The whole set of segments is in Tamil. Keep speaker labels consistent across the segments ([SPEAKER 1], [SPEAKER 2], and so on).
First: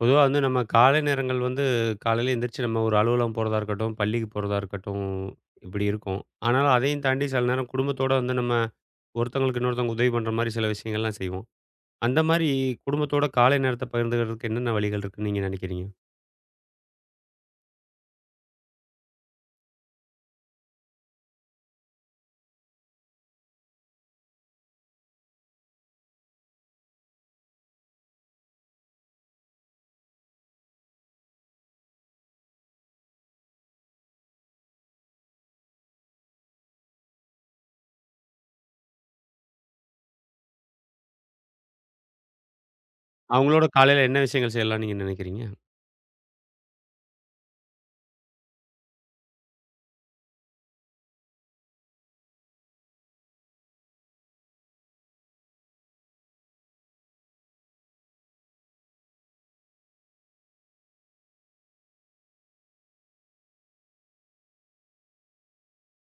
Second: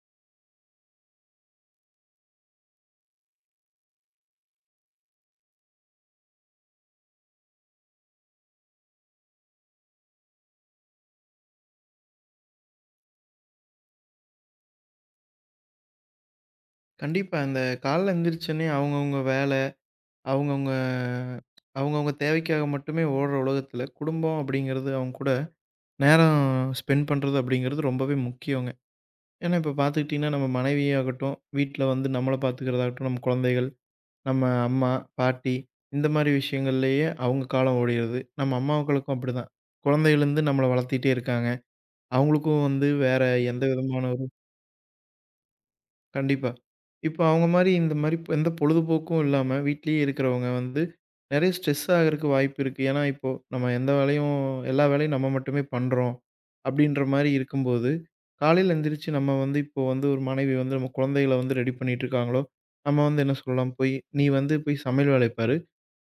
[SPEAKER 1] பொதுவா வந்து நம்ம காலை நேரங்கள் வந்து காலையில எந்திரிச்சு நம்ம ஒரு அலுவலகம் போறதா இருக்கட்டும், பள்ளிக்கு போறதா இருக்கட்டும், இப்படி இருக்கும். ஆனாலும் அதையும் தாண்டி சில நேரம் குடும்பத்தோட வந்து நம்ம ஒருத்தவங்களுக்கு இன்னொருத்தவங்க உதவி பண்ற மாரி சில விஷயங்கள்லாம் செய்வோம். அந்த மாரி குடும்பத்தோட காலை நேரத்த பகிர்ந்துக்கிறதுக்கு என்னென்ன வழிகள் இருக்குன்னு நீங்க நினைக்கிறீங்க?
[SPEAKER 2] கண்டிப்பா. அந்த காலைல எந்திரிச்சோனே அவங்கவங்க வேல, அவங்கவங்க அவங்கவங்க தேவைக்காக மட்டுமே ஓடுற உலகத்தில, குடும்பம் அப்படிங்கிறது அவங்க கூட நேரம் ஸ்பெண்ட் பண்றது அப்படிங்கிறது ரொம்பவே முக்கியங்க. ஏன்னா இப்போ பார்த்துக்கிட்டீங்கன்னா, நம்ம மனைவியாகட்டும், வீட்ல வந்து நம்மள பார்த்துக்கிறதாகட்டும், நம்ம குழந்தைகள், நம்ம அம்மா, பாட்டி இந்த மாரி விஷயங்கள்லேயே அவங்க காலம் ஓடிருது. நம்ம அம்மாக்களுக்கும் அப்படிதான். குழந்தையிலருந்து நம்மள வளர்த்திட்டே இருக்காங்க. அவங்களுக்கும் வந்து வேற எந்த
[SPEAKER 1] அவங்களோட
[SPEAKER 2] விதமான
[SPEAKER 1] காலையில என்ன விஷயங்கள் செய்யலாம்னு நீங்க நினைக்கிறீங்க?
[SPEAKER 2] கண்டிப்பா. இப்ப அவங்க மாரி இந்த மாரி எந்த பொழுதுபோக்கும் இல்லாம, வீட்லயே இருக்கிறவங்க வந்து நெறைய ஸ்ட்ரெஸ் ஆகுறக்கு வாய்ப்பு இருக்கு. ஏன்னா, இப்போ நம்ம எந்த வேலையும் எல்லா வேலையும் நம்ம மட்டுமே பண்றோம். அப்படின்ற மாரி இருக்கும்போது, காலையில எந்திரிச்சு நம்ம வந்து இப்போ வந்து ஒரு மனைவி வந்து நம்ம குழந்தைகள வந்து ரெடி பண்ணிட்டு இருக்காங்களோ, நம்ம வந்து என்ன சொல்லலாம், போய் "நீ வந்து போய் சமையல் வேலைய பாரு.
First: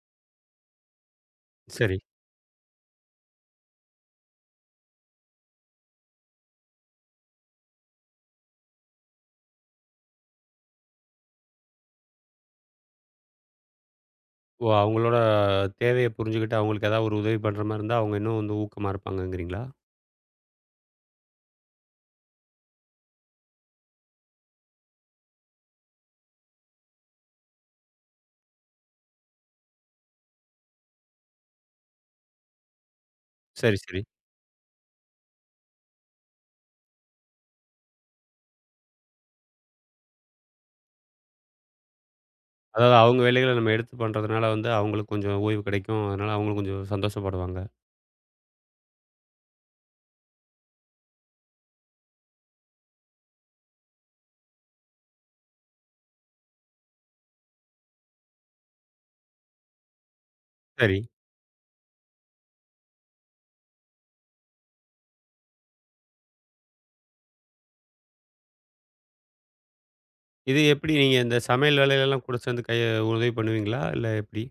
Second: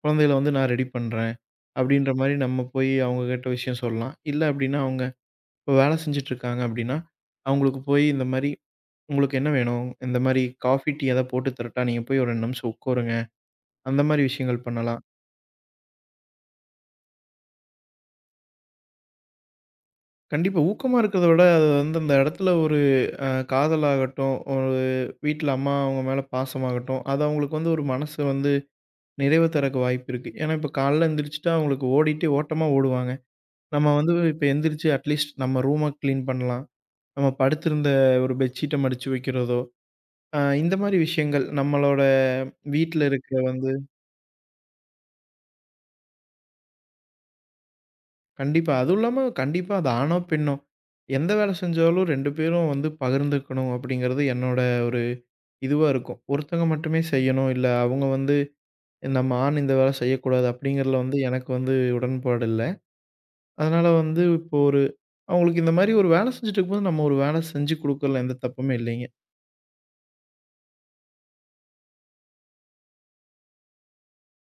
[SPEAKER 2] குழந்தைகள வந்து நான் ரெடி பண்றேன்."
[SPEAKER 1] சரி.
[SPEAKER 2] அப்படின்ற மாரி நம்ம போய் அவங்ககிட்ட விஷயம் சொல்லலாம். இல்ல அப்படின்னா, அவங்க இப்போ வேலை செஞ்சுட்டு இருக்காங்க அப்படின்னா, அவங்களுக்கு போய் இந்த மாரி உங்களுக்கு என்ன வேணும்? இந்த மாரி காஃபி, டீ ஏதாவது போட்டு தரட்டா? நீங்க போய் ஒரு 2 நிமிஷம் உட்காருங்க. அந்த மாரி விஷயங்கள்
[SPEAKER 1] ஓ!
[SPEAKER 2] பண்ணலாம்.
[SPEAKER 1] அவங்களோட தேவைய புரிஞ்சுகிட்டு அவங்களுக்கு ஏதாவது ஒரு உதவி பண்ற மாரி இருந்தா, அவங்க இன்னும் வந்து ஊக்கமா இருப்பாங்கங்கிறீங்களா?
[SPEAKER 2] கண்டிப்பா ஊக்கமா இருக்கிறத விட, அது வந்து அந்த இடத்துல ஒரு காதலாகட்டும், ஒரு வீட்ல அம்மா அவங்க மேல பாசமாகட்டும், அது அவங்களுக்கு வந்து ஒரு மனசு வந்து நிறைவு தரக்கு வாய்ப்பு இருக்கு. ஏன்னா, இப்ப காலைல எந்திரிச்சுட்டா அவங்களுக்கு ஓடிட்டு ஓட்டமா ஓடுவாங்க.
[SPEAKER 1] சரி,
[SPEAKER 2] நம்ம
[SPEAKER 1] சரி.
[SPEAKER 2] வந்து இப்ப எந்திரிச்சு அட்லீஸ்ட் நம்ம ரூம கிளீன் பண்ணலாம். நம்ம படுத்திருந்த ஒரு பெட்ஷீட்ட மடிச்சு வைக்கிறதோ, இந்த மாரி விஷயங்கள் நம்மளோட
[SPEAKER 1] அதாவது
[SPEAKER 2] வீட்ல
[SPEAKER 1] அவங்க
[SPEAKER 2] இருக்கிற
[SPEAKER 1] வேலைகள நம்ம
[SPEAKER 2] வந்து
[SPEAKER 1] எடுத்து பண்றதுனால வந்து அவங்களுக்கு கொஞ்சம் ஓய்வு கிடைக்கும். அதனால அவங்களும் கொஞ்சம் சந்தோஷப்படுவாங்க.
[SPEAKER 2] கண்டிப்பா. அதுவும் இல்லாம கண்டிப்பா அது ஆணோ, பெண்ணோ எந்த வேலை செஞ்சாலும் 2 பேரும் வந்து பகிர்ந்துக்கணும் அப்படிங்கிறது என்னோட ஒரு இதுவா இருக்கும். ஒருத்தங்க மட்டுமே செய்யணும், இல்ல அவங்க வந்து நம்ம ஆண் இந்த வேலை செய்யக்கூடாது
[SPEAKER 1] சரி.
[SPEAKER 2] அப்படிங்கிறதுல வந்து எனக்கு வந்து உடன்பாடு இல்ல. அதனால வந்து இப்போ ஒரு அவங்களுக்கு இந்த மாரி ஒரு வேலை செஞ்சுட்டு இருக்கும்போது நம்ம ஒரு வேலை செஞ்சு குடுக்கறதுல எந்த தப்புமே இல்லைங்க.
[SPEAKER 1] இது எப்படி நீங்க இந்த சமையல் வேலையிலலாம் கூட சேர்ந்து கைய உதவி பண்ணுவீங்களா? இல்ல எப்படி?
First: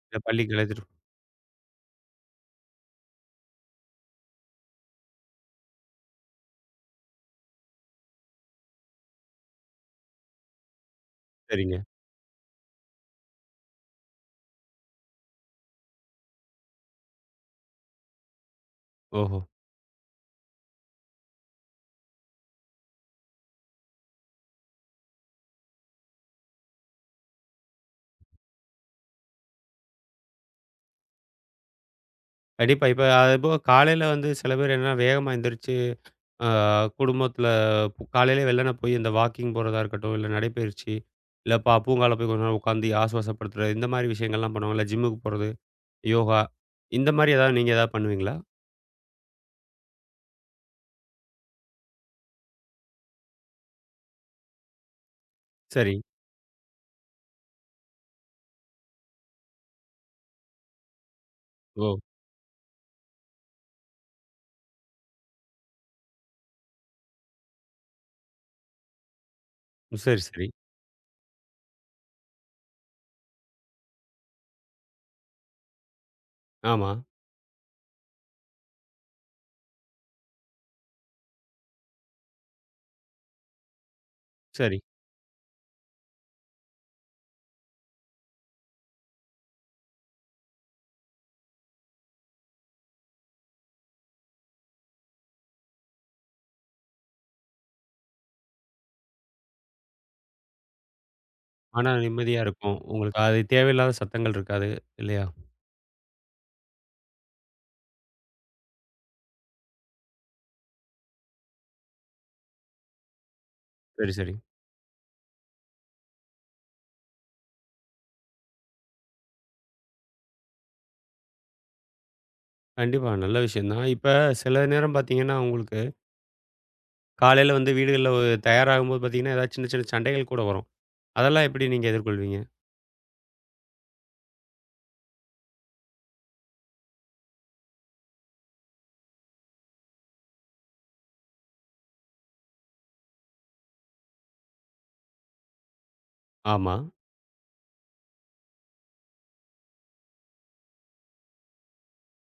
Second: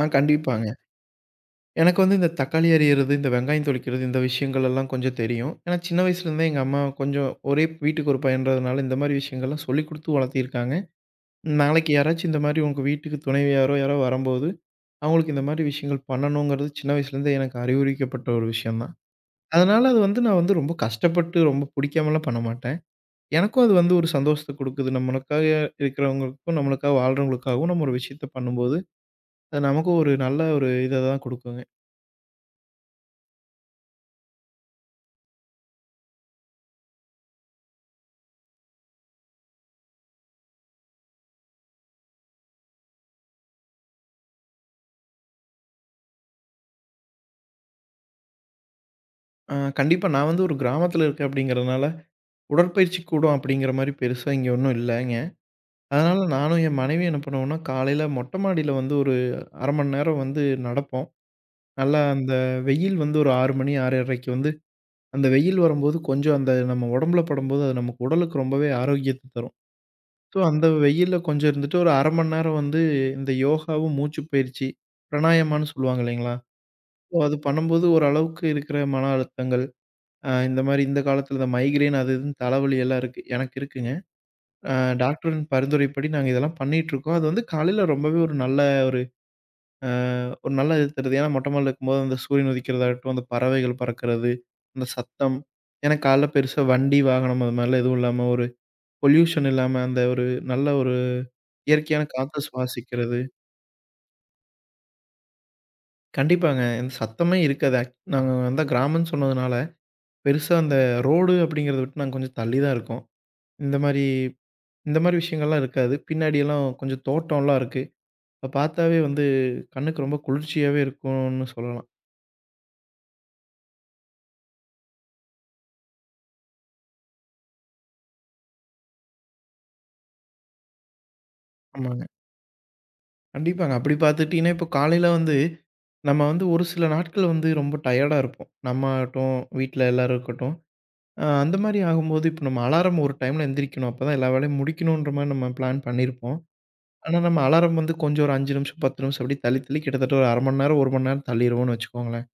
[SPEAKER 1] இல்ல பள்ளிக்கு
[SPEAKER 2] கண்டிப்பாங்க.
[SPEAKER 1] அழைத்துட்டு
[SPEAKER 2] எனக்கு வந்து இந்த தக்காளி அரியிறது, இந்த வெங்காயம் தொளிக்கிறது இந்த விஷயங்கள் எல்லாம் கொஞ்சம் தெரியும். ஏன்னா சின்ன வயசுலேருந்தே எங்க அம்மா கொஞ்சம் ஒரே வீட்டுக்கு ஒரு பையன்றதுனால இந்த மாரி விஷயங்கள்லாம் சொல்லிக் குடுத்து வளர்த்திருக்காங்க.
[SPEAKER 1] சரிங்க.
[SPEAKER 2] நாளைக்கு யாராச்சும் இந்த மாரி உங்க வீட்டுக்கு துணைவியாரோ, யாரோ வரம்போது, அவங்களுக்கு இந்த மாரி விஷயங்கள் பண்ணணுங்கிறது சின்ன வயசுலேருந்தே எனக்கு அறிவுரிக்கப்பட்ட ஒரு விஷயம் தான்.
[SPEAKER 1] ஓஹோ!
[SPEAKER 2] அதனால அது வந்து நான் வந்து ரொம்ப கஷ்டப்பட்டு, ரொம்ப புடிக்காமலாம் பண்ண மாட்டேன். எனக்கும் அது வந்து ஒரு சந்தோஷத்த குடுக்குது. நம்மளுக்காக இருக்கிறவங்களுக்கும், நம்மளுக்காக வாழ்றவங்களுக்காகவும் நம்ம ஒரு விஷயத்த பண்ணும்போது, அது நமக்கும் ஒரு நல்ல ஒரு இத தான் குடுக்குங்க.
[SPEAKER 1] கண்டிப்பா. இப்ப அதுபோக காலையில வந்து சில பேர் என்னன்னா வேகமா எந்திரிச்சு, ஆ குடும்பத்தில காலையிலே வெள்ளன போய் இந்த வாக்கிங் போறதா இருக்கட்டும், இல்ல நடைப்பயிற்சி, இல்ல பூங்கால போய் கொஞ்ச நேரம் உட்காந்து ஆசுவாசப்படுத்துறது, இந்த மாரி விஷயங்கள்லாம் பண்ணுவாங்க. இல்ல ஜிம்முக்கு போறது, யோகா இந்த மாரி ஏதாவது நீங்க ஏதாவது பண்ணுவீங்களா?
[SPEAKER 2] அ கண்டிப்பா நான் வந்து ஒரு கிராமத்தில இருக்கேன் அப்படிங்கிறதுனால, உடற்பயிற்சி கூடம் அப்படிங்கிற மாரி பெருசா இங்க ஒண்ணும் இல்லைங்க.
[SPEAKER 1] சரி.
[SPEAKER 2] அதனால நானும் என் மனைவியும் என்ன பண்ணுவோம்னா, காலையில மொட்ட மாடியில வந்து ஒரு 1/2 மணி நேரம் வந்து நடப்போம்.
[SPEAKER 1] ஓ!
[SPEAKER 2] நல்லா அந்த வெயில் வந்து ஒரு 6 மணி 6 1/2க்கு வந்து, அந்த வெயில் வரும்போது கொஞ்சம் அந்த நம்ம உடம்புல படும்போது, அது நமக்கு உடலுக்கு ரொம்பவே ஆரோக்கியத்த தரும்.
[SPEAKER 1] சரி,
[SPEAKER 2] ஸோ
[SPEAKER 1] சரி.
[SPEAKER 2] அந்த வெயில்ல கொஞ்சம் இருந்துட்டு ஒரு 1/2 மணி நேரம் வந்து இந்த யோகாவும், மூச்சுப் பயிற்சி, பிராணாயாமான்னு சொல்லுவாங்க இல்லைங்களா?
[SPEAKER 1] ஆமா.
[SPEAKER 2] ஸோ அது பண்ணும்போது ஓரளவுக்கு இருக்கிற மன அழுத்தங்கள், இந்த மாரி இந்த காலத்தில இந்த மைக்ரேன் அது இதுன்னு தலைவலி எல்லாம் இருக்கு. எனக்கு இருக்குங்க. அ
[SPEAKER 1] சரி.
[SPEAKER 2] டாக்டரின் பரிந்துரைப்படி நாங்க இதெல்லாம் பண்ணிட்டுருக்கோம். அது வந்து காலையில ரொம்பவே ஒரு நல்ல ஒரு அ ஒரு நல்லா இது தருது. ஏன்னா மொட்டை மாடில இருக்கும்போது அந்த சூரியன் உதிக்கிறதாகட்டும், அந்த பறவைகள் பறக்கிறது, அந்த சத்தம். ஏன்னா காலைல பெருசா வண்டி, வாகனம் அது மாரிலாம் எதுவும் இல்லாம, ஒரு பொல்யூஷன் இல்லாம அந்த ஒரு நல்ல ஒரு
[SPEAKER 1] ஆனா
[SPEAKER 2] இயற்கையான
[SPEAKER 1] நிம்மதியா
[SPEAKER 2] காத்த
[SPEAKER 1] இருக்கும். உங்களுக்கு
[SPEAKER 2] சுவாசிக்கிறது.
[SPEAKER 1] அது தேவையில்லாத சத்தங்கள் இருக்காது. இல்லையா?
[SPEAKER 2] கண்டிப்பாங்க. இந்த சத்தமே இருக்காது. நாங்க வந்து கிராமம்னு சொன்னதுனால, பெருசா அந்த ரோடு அப்படிங்கிறத விட்டு நாங்க கொஞ்சம் தள்ளி தான் இருக்கோம். இந்த மாரி
[SPEAKER 1] சரி, சரி.
[SPEAKER 2] இந்த மாரி விஷயங்கள்லாம் இருக்காது. பின்னாடியெல்லாம் கொஞ்சம் தோட்டம்லாம் இருக்கு. இப்ப பார்த்தாவே வந்து கண்ணுக்கு ரொம்ப குளிர்ச்சியாவே இருக்கும்னு சொல்லலாம்.
[SPEAKER 1] கண்டிப்பா. நல்ல விஷயம் தான். இப்ப சில நேரம் பார்த்தீங்கன்னா, உங்களுக்கு காலையில வந்து வீடுகள்ல தயாராகும்போது பார்த்தீங்கன்னா, ஏதாவது சின்ன சின்ன சண்டைகள் கூட வரும். அதெல்லாம் எப்படி நீங்க
[SPEAKER 2] ஆமாங்க.
[SPEAKER 1] எதிர்கொள்வீங்க?
[SPEAKER 2] கண்டிப்பாங்க. அப்படி பார்த்துக்கிட்டீங்கன்னா, இப்போ காலையில வந்து நம்ம வந்து ஒரு சில நாட்கள் வந்து ரொம்ப டயர்டா இருப்போம். நம்ம ஆகட்டும், வீட்ல எல்லாரும் இருக்கட்டும். அந்த மாரி ஆகும்போது, இப்போ நம்ம அலாரம் ஒரு டைம்ல எந்திரிக்கணும். அப்பதான் எல்லா வேலையும் முடிக்கணுன்ற மாரி நம்ம பிளான் பண்ணியிருப்போம்.
[SPEAKER 1] ஆமா.
[SPEAKER 2] ஆனா, நம்ம அலாரம் வந்து கொஞ்சம் ஒரு 5 நிமிஷம், 10 நிமிஷம் அப்படி தள்ளி, தள்ளி கிட்டத்தட்ட ஒரு 1/2 மணி நேரம், 1 மணி நேரம் தள்ளிருவோம்னு வச்சுக்கோங்களேன்.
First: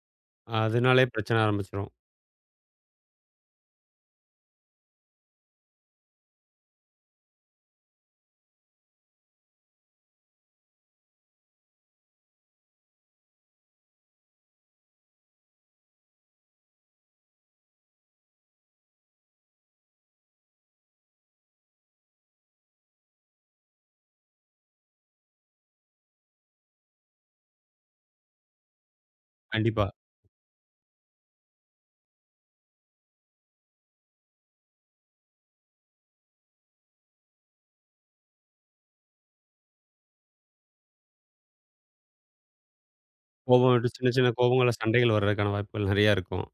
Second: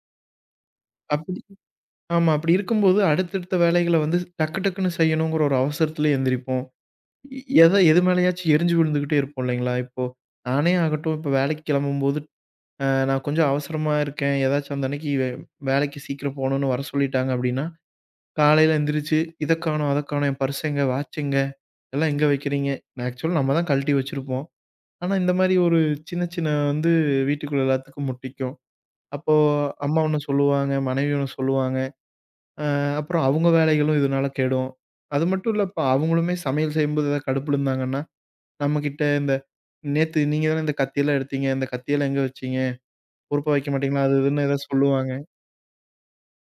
[SPEAKER 1] அதனாலே பிரச்சனை
[SPEAKER 2] அப்படி
[SPEAKER 1] ஆரம்பிச்சுரும்.
[SPEAKER 2] ஆமா. அப்படி இருக்கும்போது அடுத்தடுத்த வேலைகள வந்து டக்கு டக்குன்னு செய்யணுங்கிற ஒரு அவசரத்தில எந்திரிப்போம். எ எத எது மேலயாச்சும் எரிஞ்சு விழுந்துகிட்டே இருப்போம் இல்லைங்களா? இப்போ நானே ஆகட்டும், இப்போ வேலைக்கு கிளம்பும்போது நான் கொஞ்சம் அவசரமா இருக்கேன். ஏதாச்சும் அந்த அன்னைக்கு வேலைக்கு சீக்கிரம் போணும்னு வர சொல்லிட்டாங்க அப்டின்னா, காலையில எந்திரிச்சு, இத காணோம், அத காணோம், என் பர்ஸ் எங்க? வாட்ச் எங்க? இதெல்லாம் எங்க வைக்கிறீங்க? ஆக்சுவலா நம்ம தான் கழட்டி வச்சிருப்போம். ஆனா, இந்த மாரி ஒரு சின்ன சின்ன வந்து வீட்டுக்குள்ள எல்லாத்துக்கும் முட்டிக்கும். அப்போ
[SPEAKER 1] கண்டிப்பா.
[SPEAKER 2] அம்மா ஒண்ணு சொல்லுவாங்க, மனைவி ஒண்ணு சொல்லுவாங்க. அப்புறம் அவங்க வேலைகளும் இதனால கெடும். அது மட்டும் இல்ல, இப்ப அவங்களுமே சமையல் செய்யும்போது ஏதாவது கடுப்புல இருந்தாங்கன்னா, நம்மகிட்ட இந்த "நேத்து நீங்க தானே இந்த கத்தியெல்லாம் எடுத்தீங்க. இந்த கத்தியெல்லாம் எங்க வச்சீங்க? பொறுப்பா வைக்க
[SPEAKER 1] கோபம் விட்டு
[SPEAKER 2] மாட்டீங்களா?"
[SPEAKER 1] சின்ன
[SPEAKER 2] அது
[SPEAKER 1] சின்ன
[SPEAKER 2] இதுன்னு ஏதாவது
[SPEAKER 1] கோபங்கள்ல
[SPEAKER 2] சொல்லுவாங்க.
[SPEAKER 1] சண்டைகள் வர்றதுக்கான வாய்ப்புகள் நெறையா இருக்கும்.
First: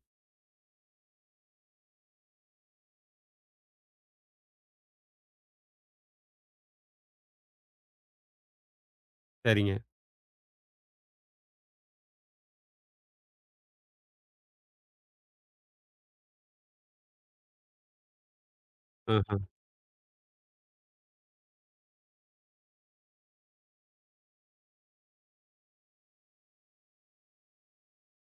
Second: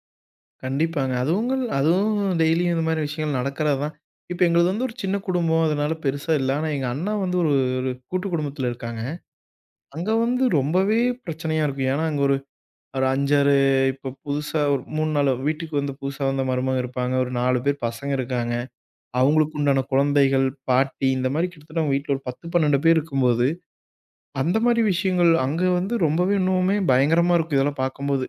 [SPEAKER 2] கண்டிப்பாங்க. அதுவுங்கள் அதுவும் டெய்லியும் இந்த மாரி விஷயங்கள் நடக்கிறது தான். இப்ப எங்களுது வந்து ஒரு சின்ன குடும்பம். அதனால பெருசா இல்ல. ஆனா எங்க அண்ணா வந்து ஒரு ஒரு கூட்டு குடும்பத்துல இருக்காங்க.
[SPEAKER 1] சரிங்க.
[SPEAKER 2] அங்க வந்து ரொம்பவே பிரச்சனையா இருக்கும். ஏன்னா, அங்க ஒரு ஒரு 5, 6 இப்ப புதுசா ஒரு 3, 4 வீட்டுக்கு வந்து புதுசா வந்த மருமக இருப்பாங்க. ஒரு 4 பேர் பசங்க இருக்காங்க.
[SPEAKER 1] ஆஹ.
[SPEAKER 2] அவங்களுக்கு உண்டான குழந்தைகள், பாட்டி இந்த மாரி கிட்டத்தட்ட அவங்க வீட்ல ஒரு 10, 12 பேர் இருக்கும்போது, அந்த மாரி விஷயங்கள் அங்க வந்து ரொம்பவே இன்னுமே பயங்கரமா இருக்கும் இதெல்லாம் பார்க்கும்போது.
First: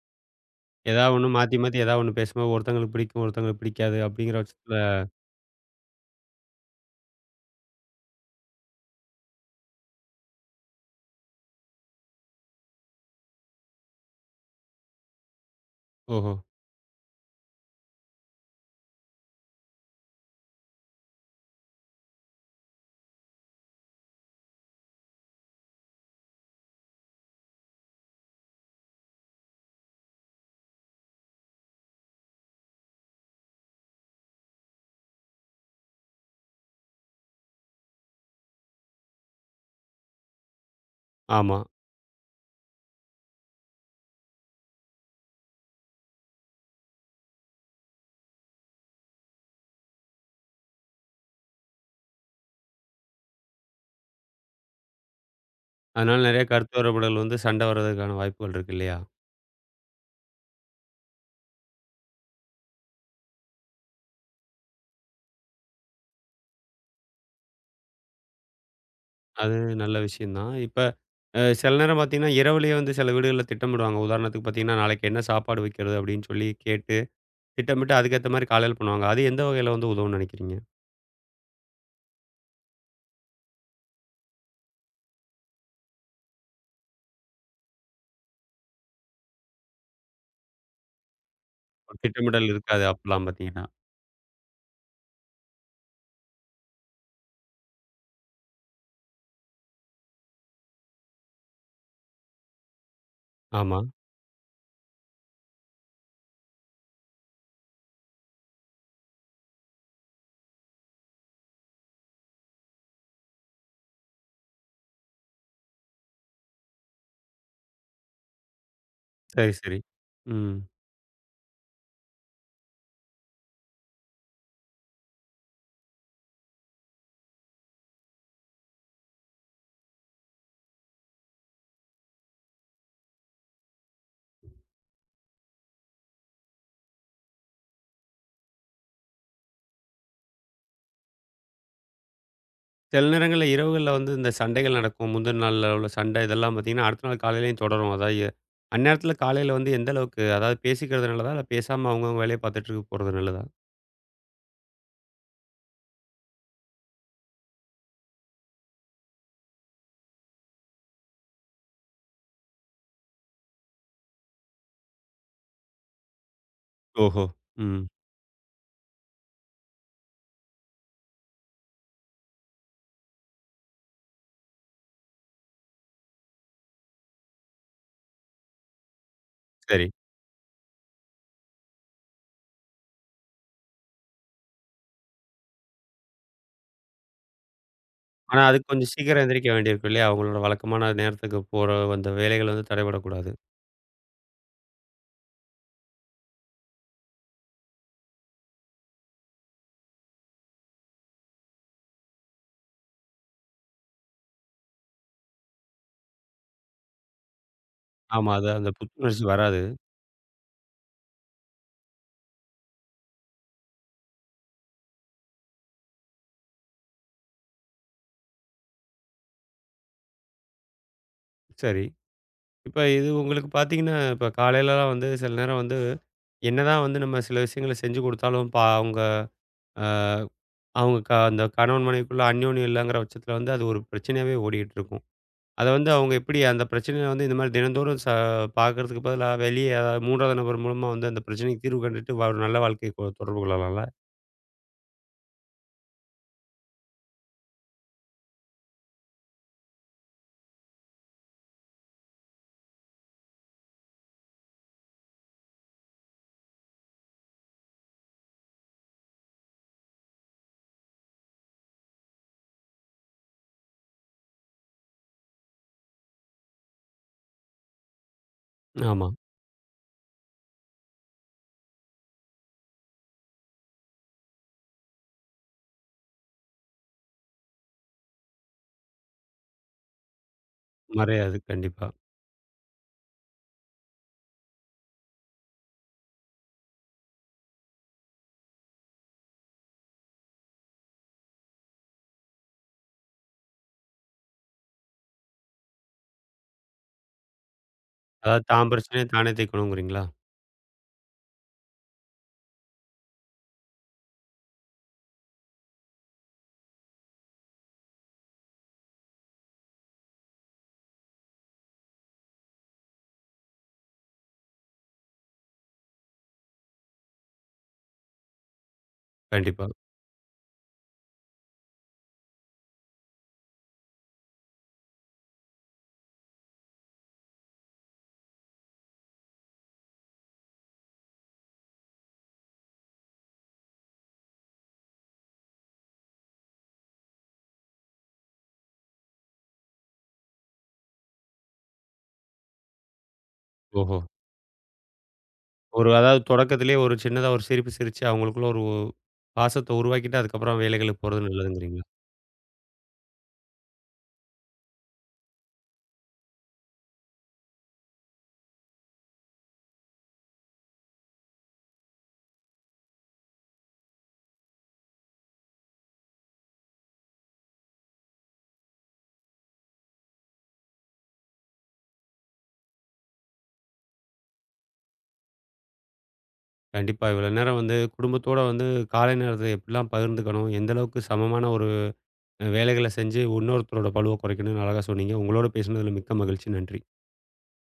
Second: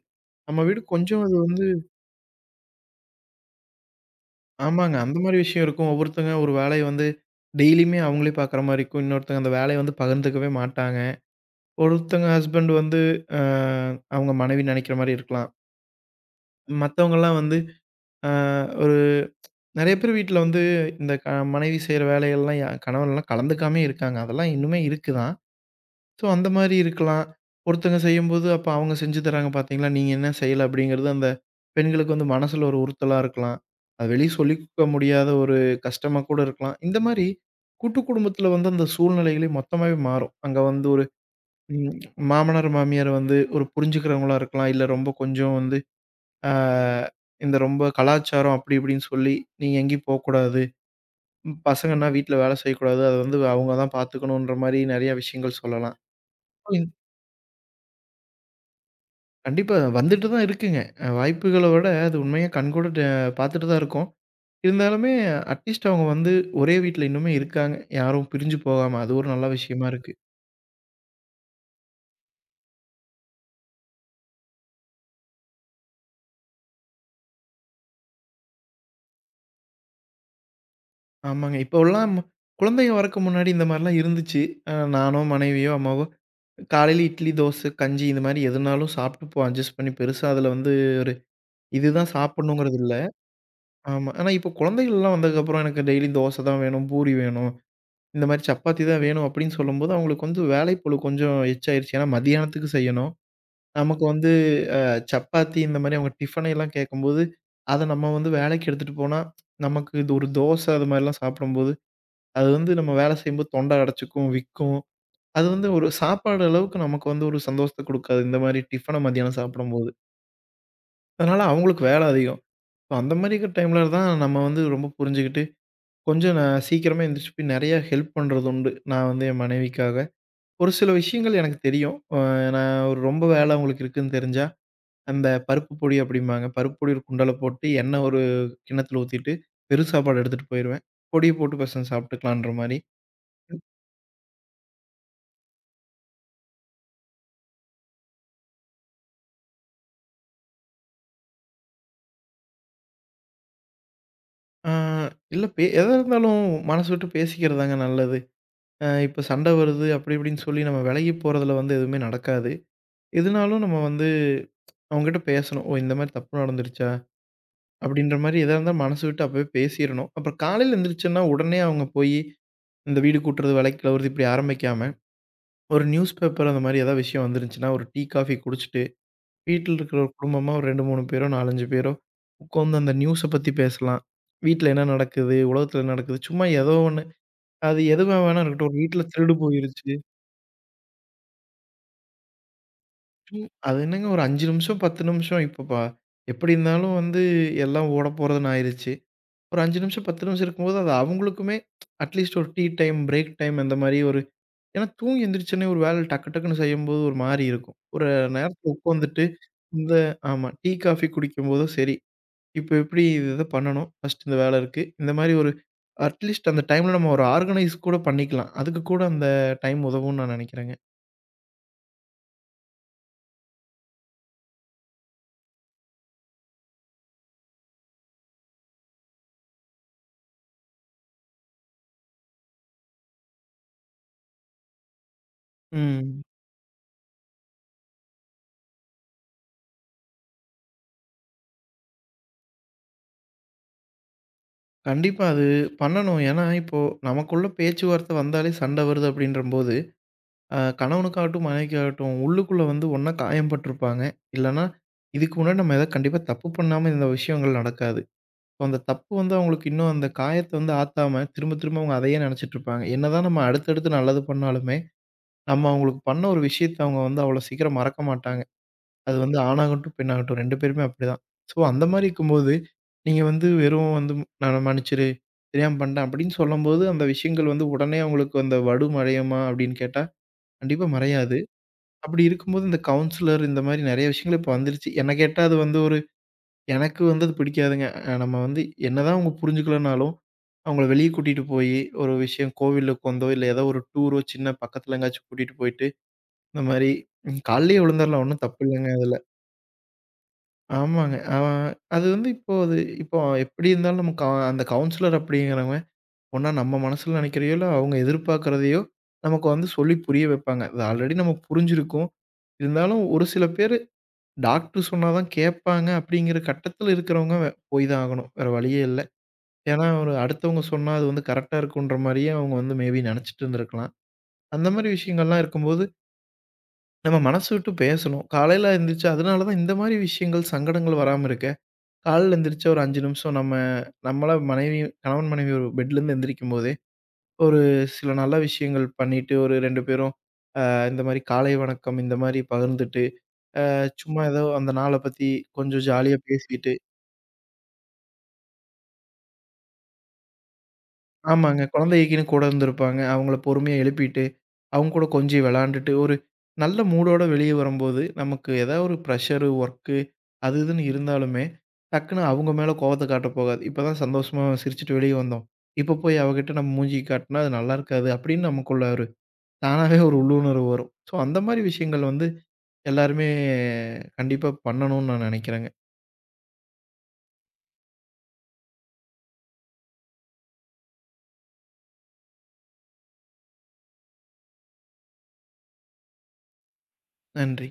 [SPEAKER 2] நம்ம வீடு
[SPEAKER 1] ஏதாவது
[SPEAKER 2] கொஞ்சம்
[SPEAKER 1] ஒண்ணு
[SPEAKER 2] அது
[SPEAKER 1] மாத்தி
[SPEAKER 2] வந்து
[SPEAKER 1] மாத்தி ஏதாவது ஒண்ணு பேசும்போது ஒருத்தங்களுக்கு பிடிக்கும், ஒருத்தங்களுக்கு பிடிக்காது அப்படிங்கிற பட்சத்தில
[SPEAKER 2] ஆமாங்க. அந்த மாரி விஷயம் இருக்கும். ஒவ்வொருத்தங்க ஒரு வேலைய வந்து டெய்லியுமே அவங்களே பார்க்குற மாரி இருக்கும். இன்னொருத்தங்க அந்த வேலைய வந்து பகிர்ந்துக்கவே மாட்டாங்க. ஒருத்தங்க ஹஸ்பண்ட் வந்து அ அவங்க மனைவி நெனைக்கிற மாரி இருக்கலாம்.
[SPEAKER 1] ஓஹோ!
[SPEAKER 2] மத்தவங்கலாம் வந்து அ ஒரு நெறைய பேர் வீட்ல வந்து இந்த க மனைவி செய்ற வேலைகள்லாம் கணவன்லாம் கலந்துக்காமயே இருக்காங்க. அதெல்லாம் இன்னுமே இருக்கு தான். ஸோ, அந்த மாரி இருக்கலாம். ஒருத்தங்க செய்யும்போது, அப்ப அவங்க செஞ்சு தராங்க பார்த்தீங்களா, நீங்க என்ன செய்யல அப்படிங்கிறது அந்த பெண்களுக்கு வந்து மனசுல ஒரு உறுத்தலா இருக்கலாம். அது வெளிய சொல்லிக்க முடியாத ஒரு கஷ்டமா கூட இருக்கலாம். இந்த மாரி கூட்டு குடும்பத்தில வந்து அந்த சூழ்நிலைகளே மொத்தமாவே மாறும். அங்க வந்து ஒரு
[SPEAKER 1] ஆமா.
[SPEAKER 2] ம் மாமனார், மாமியார் வந்து ஒரு புரிஞ்சுக்கிறவங்களா இருக்கலாம். இல்ல ரொம்ப கொஞ்சம் வந்து ஆ இந்த ரொம்ப கலாச்சாரம் அப்படி இப்படின்னு சொல்லி, நீங்க எங்கேயும் போக்கூடாது. பசங்கன்னா வீட்ல வேலை செய்யக்கூடாது. அத வந்து அவங்க தான் பார்த்துக்கணுன்ற மாரி நெறைய விஷயங்கள் சொல்லலாம்.
[SPEAKER 1] அதனால நெறைய கருத்து வேறுபாடுகள் வந்து சண்டை வர்றதுக்கான வாய்ப்புகள் இருக்கு இல்லையா?
[SPEAKER 2] கண்டிப்பா. வந்துட்டு தான் இருக்குங்க. வாய்ப்புகள விட அது உண்மையா கண்கூட பார்த்துட்டு தான் இருக்கோம். இருந்தாலுமே அட்லீஸ்ட் அவங்க வந்து ஒரே வீட்ல இன்னுமே இருக்காங்க. யாரும் பிரிஞ்சு போகாம. அது ஒரு நல்ல
[SPEAKER 1] அது
[SPEAKER 2] விஷயமா
[SPEAKER 1] நல்ல
[SPEAKER 2] இருக்கு.
[SPEAKER 1] விஷயம்தான். இப்ப சில நேரம் பார்த்தீங்கன்னா, இரவுலயே வந்து சில வீடுகள்ல திட்டமிடுவாங்க. உதாரணத்துக்கு பார்த்தீங்கன்னா, நாளைக்கு என்ன சாப்பாடு வைக்கிறது அப்படின்னு சொல்லி கேட்டு, திட்டமிட்டு அதுக்கேத்த மாரி காலையில பண்ணுவாங்க. அது எந்த வகையில வந்து உதவும்னு நினைக்கிறீங்க?
[SPEAKER 2] ஆமாங்க. இப்போலாம் குழந்தைங்க வரக்கு முன்னாடி இந்த மாரிலாம் இருந்துச்சு. நானோ, மனைவியோ, அம்மாவோ காலையில இட்லி, தோசை, கஞ்சி இந்த மாரி எதுனாலும் சாப்பிட்டுப்போம். அட்ஜஸ்ட் பண்ணி பெருசா அதுல வந்து ஒரு
[SPEAKER 1] ஒரு
[SPEAKER 2] இதுதான்
[SPEAKER 1] திட்டமிடல்
[SPEAKER 2] சாப்பிடணுங்கிறது
[SPEAKER 1] இருக்காது
[SPEAKER 2] இல்ல.
[SPEAKER 1] அப்பலாம் பார்த்தீங்கன்னா.
[SPEAKER 2] ஆமா. ஆனா இப்போ குழந்தைகள்லாம் வந்ததுக்கப்புறம் எனக்கு டெய்லி தோசை தான் வேணும், பூரி வேணும். இந்த மாரி சப்பாத்தி தான் வேணும் அப்படின்னு சொல்லும்போது, அவங்களுக்கு வந்து வேலைப்பளு கொஞ்சம் எச்சாயிருச்சு. ஏன்னா மதியானத்துக்கு செய்யணும்.
[SPEAKER 1] ஆமா.
[SPEAKER 2] நமக்கு வந்து சப்பாத்தி இந்த மாரி அவங்க டிஃபன் எல்லாம் கேட்கும்போது, அத நம்ம வந்து வேலைக்கு எடுத்துட்டு போனா, நமக்கு இது ஒரு தோசை அது மாரிலாம் சாப்பிடும்போது, அது வந்து நம்ம வேலை செய்யும்போது தொண்டை அடைச்சுக்கும், விக்கும். அது வந்து ஒரு சாப்பாடு அளவுக்கு நமக்கு வந்து ஒரு சந்தோஷத்த குடுக்காது. இந்த மாரி டிஃபன மதியானம்
[SPEAKER 1] சரி, சரி.
[SPEAKER 2] சாப்பிடும்போது.
[SPEAKER 1] ம்.
[SPEAKER 2] அதனால அவங்களுக்கு வேலை அதிகம். ஸோ அந்த மாரி இருக்கிற டைம்ல தான் நம்ம வந்து ரொம்ப புரிஞ்சுகிட்டு, கொஞ்சம் நான் சீக்கிரமா எந்திரிச்சு போய் நெறைய ஹெல்ப் பண்றது உண்டு. நான் வந்து என் மனைவிக்காக ஒரு சில விஷயங்கள் எனக்கு தெரியும். நான் ஒரு ரொம்ப வேலை உங்களுக்கு இருக்குன்னு தெரிஞ்சா, அந்த பருப்பு பொடி அப்படிம்பாங்க. பருப்பு பொடி ஒரு குண்டால போட்டு, எண்ணெய் ஒரு கிண்ணத்துல ஊத்திட்டு, வெறும் சாப்பாடு எடுத்துட்டு போயிருவேன். பொடிய போட்டு பெசஞ்சு சாப்பிட்டுக்கலான்ற மாரி.
[SPEAKER 1] சில நேரங்கள்ல இரவுகள்ல வந்து இந்த சண்டைகள் நடக்கும். முந்தின நாள்ல உள்ள சண்டை இதெல்லாம் பார்த்தீங்கன்னா, அடுத்த நாள் காலையிலயும் தொடரும். அதாவது அந்நேரத்தில காலையில வந்து எந்த அளவுக்கு அதாவது பேசிக்கிறது நல்லதா? இல்ல பேசாம அவங்கவங்க வேலைய பார்த்துட்டு இருக்க போறது நல்லதா?
[SPEAKER 2] ஆ இல்ல எதா இருந்தாலும் மனசு விட்டு பேசிக்கிறதுதாங்க நல்லது. இப்ப சண்டை வருது அப்படி இப்படின்னு சொல்லி நம்ம விலகி போறதுல வந்து எதுவுமே நடக்காது. எதுனாலும் நம்ம வந்து அவங்ககிட்ட பேசணும். "ஓ! இந்த மாரி தப்பு நடந்துருச்சா?"
[SPEAKER 1] ஓஹோ! ம்.
[SPEAKER 2] அப்படின்ற மாரி எதா இருந்தாலும் மனசு விட்டு அப்பவே பேசிறணும். அப்புறம் காலையில எந்திரிச்சோன்னா, உடனே அவங்க போயி இந்த வீடு கூட்டுறது, வேலைக்கு கிளவுறது இப்படி ஆரம்பிக்காம, ஒரு நியூஸ் பேப்பர் அந்த மாரி ஏதாவது விஷயம் வந்துருந்துச்சுன்னா, ஒரு டீ, காஃபி குடிச்சுட்டு, வீட்ல
[SPEAKER 1] சரி.
[SPEAKER 2] இருக்கிற ஒரு குடும்பமா ஒரு 2, 3 பேரோ, 4, 5 பேரோ உட்காந்து அந்த நியூஸ பத்தி பேசலாம். வீட்ல என்ன நடக்குது? உலகத்துல என்ன நடக்குது? சும்மா ஏதோ ஒண்ணு. அது எதுவா
[SPEAKER 1] ஆனா,
[SPEAKER 2] வேணா
[SPEAKER 1] அதுக்கு
[SPEAKER 2] இருக்கட்டும். ஒரு
[SPEAKER 1] கொஞ்சம்
[SPEAKER 2] வீட்ல
[SPEAKER 1] சீக்கிரம்
[SPEAKER 2] திருடு
[SPEAKER 1] எந்திரிக்க வேண்டியிருக்கும்
[SPEAKER 2] போயிருச்சு.
[SPEAKER 1] இல்லையா? அவங்களோட வழக்கமான நேரத்துக்கு போற அந்த வேலைகள் வந்து தடைபடக்கூடாது.
[SPEAKER 2] அது என்னங்க ஒரு 5 நிமிஷம், 10 நிமிஷம் இப்பப்பா. எப்படி இருந்தாலும் வந்து எல்லாம் ஓட போறதுன்னு ஆயிருச்சு. ஒரு 5 நிமிஷம், 10 நிமிஷம் இருக்கும்போது, அது அவங்களுக்குமே அட்லீஸ்ட் ஒரு டீ டைம், பிரேக் டைம் அந்த மாரி ஒரு ஏன்னா தூங்கி எந்திரிச்சோனே ஒரு வேலை டக்கு டக்குன்னு செய்யும்போது ஒரு மாரி இருக்கும். ஒரு
[SPEAKER 1] ஆமா, அது அந்த
[SPEAKER 2] நேரத்துல
[SPEAKER 1] புத்துணர்ச்சி
[SPEAKER 2] உட்காந்துட்டு
[SPEAKER 1] வராது.
[SPEAKER 2] இந்த ஆமா. டீ, காஃபி குடிக்கும்போதும் சரி, இப்ப எப்படி இது இத பண்ணணும்? ஃபர்ஸ்ட் இந்த வேலை இருக்கு. இந்த மாரி ஒரு அட்லீஸ்ட் அந்த டைம்ல நம்ம ஒரு ஆர்கனைஸ் கூட பண்ணிக்கலாம். அதுக்கு கூட அந்த டைம் உதவும்னு நான் நெனைக்கிறேங்க.
[SPEAKER 1] சரி. இப்ப இது உங்களுக்கு பார்த்தீங்கன்னா, இப்ப காலையிலலாம் வந்து சில நேரம் வந்து, என்னதான் வந்து நம்ம சில விஷயங்கள செஞ்சு குடுத்தாலும், பா அவங்க அ அவங்க க அந்த கணவன் மனைவிக்குள்ள அந்யோன்யம் இல்லங்கிற பட்சத்தில வந்து, அது ஒரு பிரச்சனையாவே ஓடிக்கிட்டு இருக்கும். அத வந்து அவங்க
[SPEAKER 2] ம்.
[SPEAKER 1] எப்படி அந்த பிரச்சனைய வந்து இந்த மாரி தினந்தோறும் பார்க்கறதுக்கு பதிலா, வெளிய யாராவது 3வது நபர் மூலமா வந்து அந்த பிரச்சனைக்கு தீர்வு கண்டுட்டு, ஒரு நல்ல வாழ்க்கைய தொடர்பு கொள்ளலாம்ல?
[SPEAKER 2] கண்டிப்பா அது பண்ணணும். ஏன்னா இப்போ நமக்குள்ள பேச்சுவார்த்தை வந்தாலே சண்டை வருது அப்படின்றபோது, கணவனுக்காகட்டும், மனைவிக்காகட்டும் உள்ளுக்குள்ள வந்து ஒண்ணா காயம் பட்டிருப்பாங்க. இல்லன்னா இதுக்கு முன்னாடி நம்ம ஏதாவது கண்டிப்பா தப்பு பண்ணாம இந்த விஷயங்கள் நடக்காது. அந்த தப்பு வந்து அவங்களுக்கு இன்னும் அந்த காயத்த வந்து ஆத்தாம, திரும்ப திரும்ப அவங்க அதையே நெனச்சிட்டுருப்பாங்க. என்னதான் நம்ம அடுத்தடுத்து நல்லது பண்ணாலுமே, நம்ம அவங்களுக்கு பண்ண ஒரு விஷயத்த அவங்க வந்து அவ்வளோ சீக்கிரம் மறக்க மாட்டாங்க.
[SPEAKER 1] ஆமா.
[SPEAKER 2] அது வந்து ஆணாகட்டும், பெண்ணாகட்டும் 2 பேருமே அப்படிதான். ஸோ அந்த மாரி இருக்கும்போது, நீங்க வந்து வெறும் வந்து நான் மன்னிச்சிரு, தெரியாம பண்ட்டேன் அப்படின்னு சொல்லும்போது, அந்த விஷயங்கள் வந்து உடனே அவங்களுக்கு அந்த வடு மறையுமா அப்படின்னு கேட்டா, கண்டிப்பா
[SPEAKER 1] மறையாது.
[SPEAKER 2] மறையாது.
[SPEAKER 1] கண்டிப்பா.
[SPEAKER 2] அப்படி இருக்கும்போது இந்த கவுன்சிலர் இந்த மாரி நெறைய விஷயங்கள் இப்ப வந்துருச்சு. என்ன கேட்டா அது வந்து ஒரு எனக்கு வந்து அது பிடிக்காதுங்க. நம்ம வந்து என்னதான் அவங்க புரிஞ்சுக்கலனாலும், அவங்கள வெளிய கூட்டிட்டு போயி, ஒரு விஷயம் கோவிலுக்கு வந்தோ, இல்ல ஏதோ ஒரு டூரோ சின்ன பக்கத்துல எங்காச்சும் கூட்டிட்டு போயிட்டு, இந்த மாரி கால்லயே விழுந்தரலாம். ஒண்ணும்
[SPEAKER 1] அதாவது
[SPEAKER 2] தப்பு
[SPEAKER 1] தான்
[SPEAKER 2] இல்லங்க
[SPEAKER 1] பிரச்சனைய
[SPEAKER 2] அதுல.
[SPEAKER 1] தானே தீர்க்கணுங்கிறீங்களா?
[SPEAKER 2] ஆமாங்க. அது வந்து இப்போ அது இப்போ எப்படி இருந்தாலும் நமக்கு அந்த கவுன்சிலர் அப்படிங்கிறவங்க, ஒண்ணா நம்ம மனசுல நெனைக்கிறையோ, இல்ல அவங்க எதிர்பார்க்கிறதையோ நமக்கு வந்து சொல்லி புரிய வைப்பாங்க. அது ஆல்ரெடி நமக்கு புரிஞ்சிருக்கும். இருந்தாலும் ஒரு சில பேரு டாக்டர் சொன்னா தான் கேட்பாங்க அப்படிங்கிற கட்டத்துல இருக்கிறவங்க போய் தான் ஆகணும். வேற வழியே இல்ல.
[SPEAKER 1] கண்டிப்பா.
[SPEAKER 2] ஏன்னா, ஒரு அடுத்தவங்க சொன்னா அது வந்து கரெக்ட்டா இருக்குன்ற மாரியே அவங்க வந்து மேபி நெனச்சுட்டு இருந்திருக்கலாம். அந்த மாரி விஷயங்கள்லாம் இருக்கும்போது, நம்ம மனசு விட்டு பேசணும். காலையில எந்திரிச்சு அதனால தான் இந்த மாரி விஷயங்கள், சங்கடங்கள் வராம இருக்க. காலையில எந்திரிச்சு ஒரு 5 நிமிஷம் நம்ம நம்மளா மனைவி கணவன், மனைவி ஒரு பெட்லேருந்து எந்திரிக்கும்போதே, ஒரு சில நல்ல விஷயங்கள் பண்ணிட்டு, ஒரு 2 பேரும் இந்த மாரி காலை வணக்கம் இந்த மாரி பகிர்ந்துட்டு,
[SPEAKER 1] ஓஹோ!
[SPEAKER 2] சும்மா ஏதோ அந்த நாள பத்தி கொஞ்சம்
[SPEAKER 1] ஒரு
[SPEAKER 2] ஜாலியா
[SPEAKER 1] அதாவது
[SPEAKER 2] பேசிட்டு
[SPEAKER 1] தொடக்கத்திலேயே ஒரு சின்னதா ஒரு சிரிப்பு சிரிச்சு அவங்களுக்குள்ள ஒரு பாசத்த உருவாக்கிட்டு அதுக்கப்புறம் வேலைகளுக்கு போறது
[SPEAKER 2] ஆமாங்க.
[SPEAKER 1] நல்லதுங்கிறீங்களா?
[SPEAKER 2] குழந்தைக்குன்னு கூட இருந்திருப்பாங்க. அவங்கள பொறுமையா எழுப்பிட்டு, அவங்க கூட கொஞ்சி விளையாண்டுட்டு, ஒரு நல்ல மூடோட வெளியே வரும்போது, நமக்கு ஏதாவது ஒரு ப்ரெஷரு, ஒர்க்கு அது இதுன்னு இருந்தாலுமே, டக்குனு அவங்க மேல கோவத்த காட்டப் போகாது. இப்ப தான் சந்தோஷமா சிரிச்சுட்டு வெளிய வந்தோம். இப்ப போய் அவகிட்ட நம்ம மூஞ்சிய காட்டுனா, அது நல்லா இருக்காது அப்படின்னு நமக்குள்ள ஒரு தானாவே ஒரு உள்ளுணர்வு வரும். ஸோ அந்த மாரி விஷயங்கள் வந்து எல்லாருமே கண்டிப்பா பண்ணணும்னு நான் நெனைக்கிறேங்க.
[SPEAKER 1] கண்டிப்பா. இவ்வளோ நேரம் வந்து குடும்பத்தோட வந்து காலை நேரத்த எப்படிலாம் பகிர்ந்துக்கணும்? எந்த அளவுக்கு சமமான ஒரு வேலைகள செஞ்சு இன்னொருத்தரோட பளுவ குறைக்கணும்னு அழகா சொன்னீங்க. உங்களோட பேசினதுல மிக்க மகிழ்ச்சி. நன்றி.
[SPEAKER 2] நன்றி.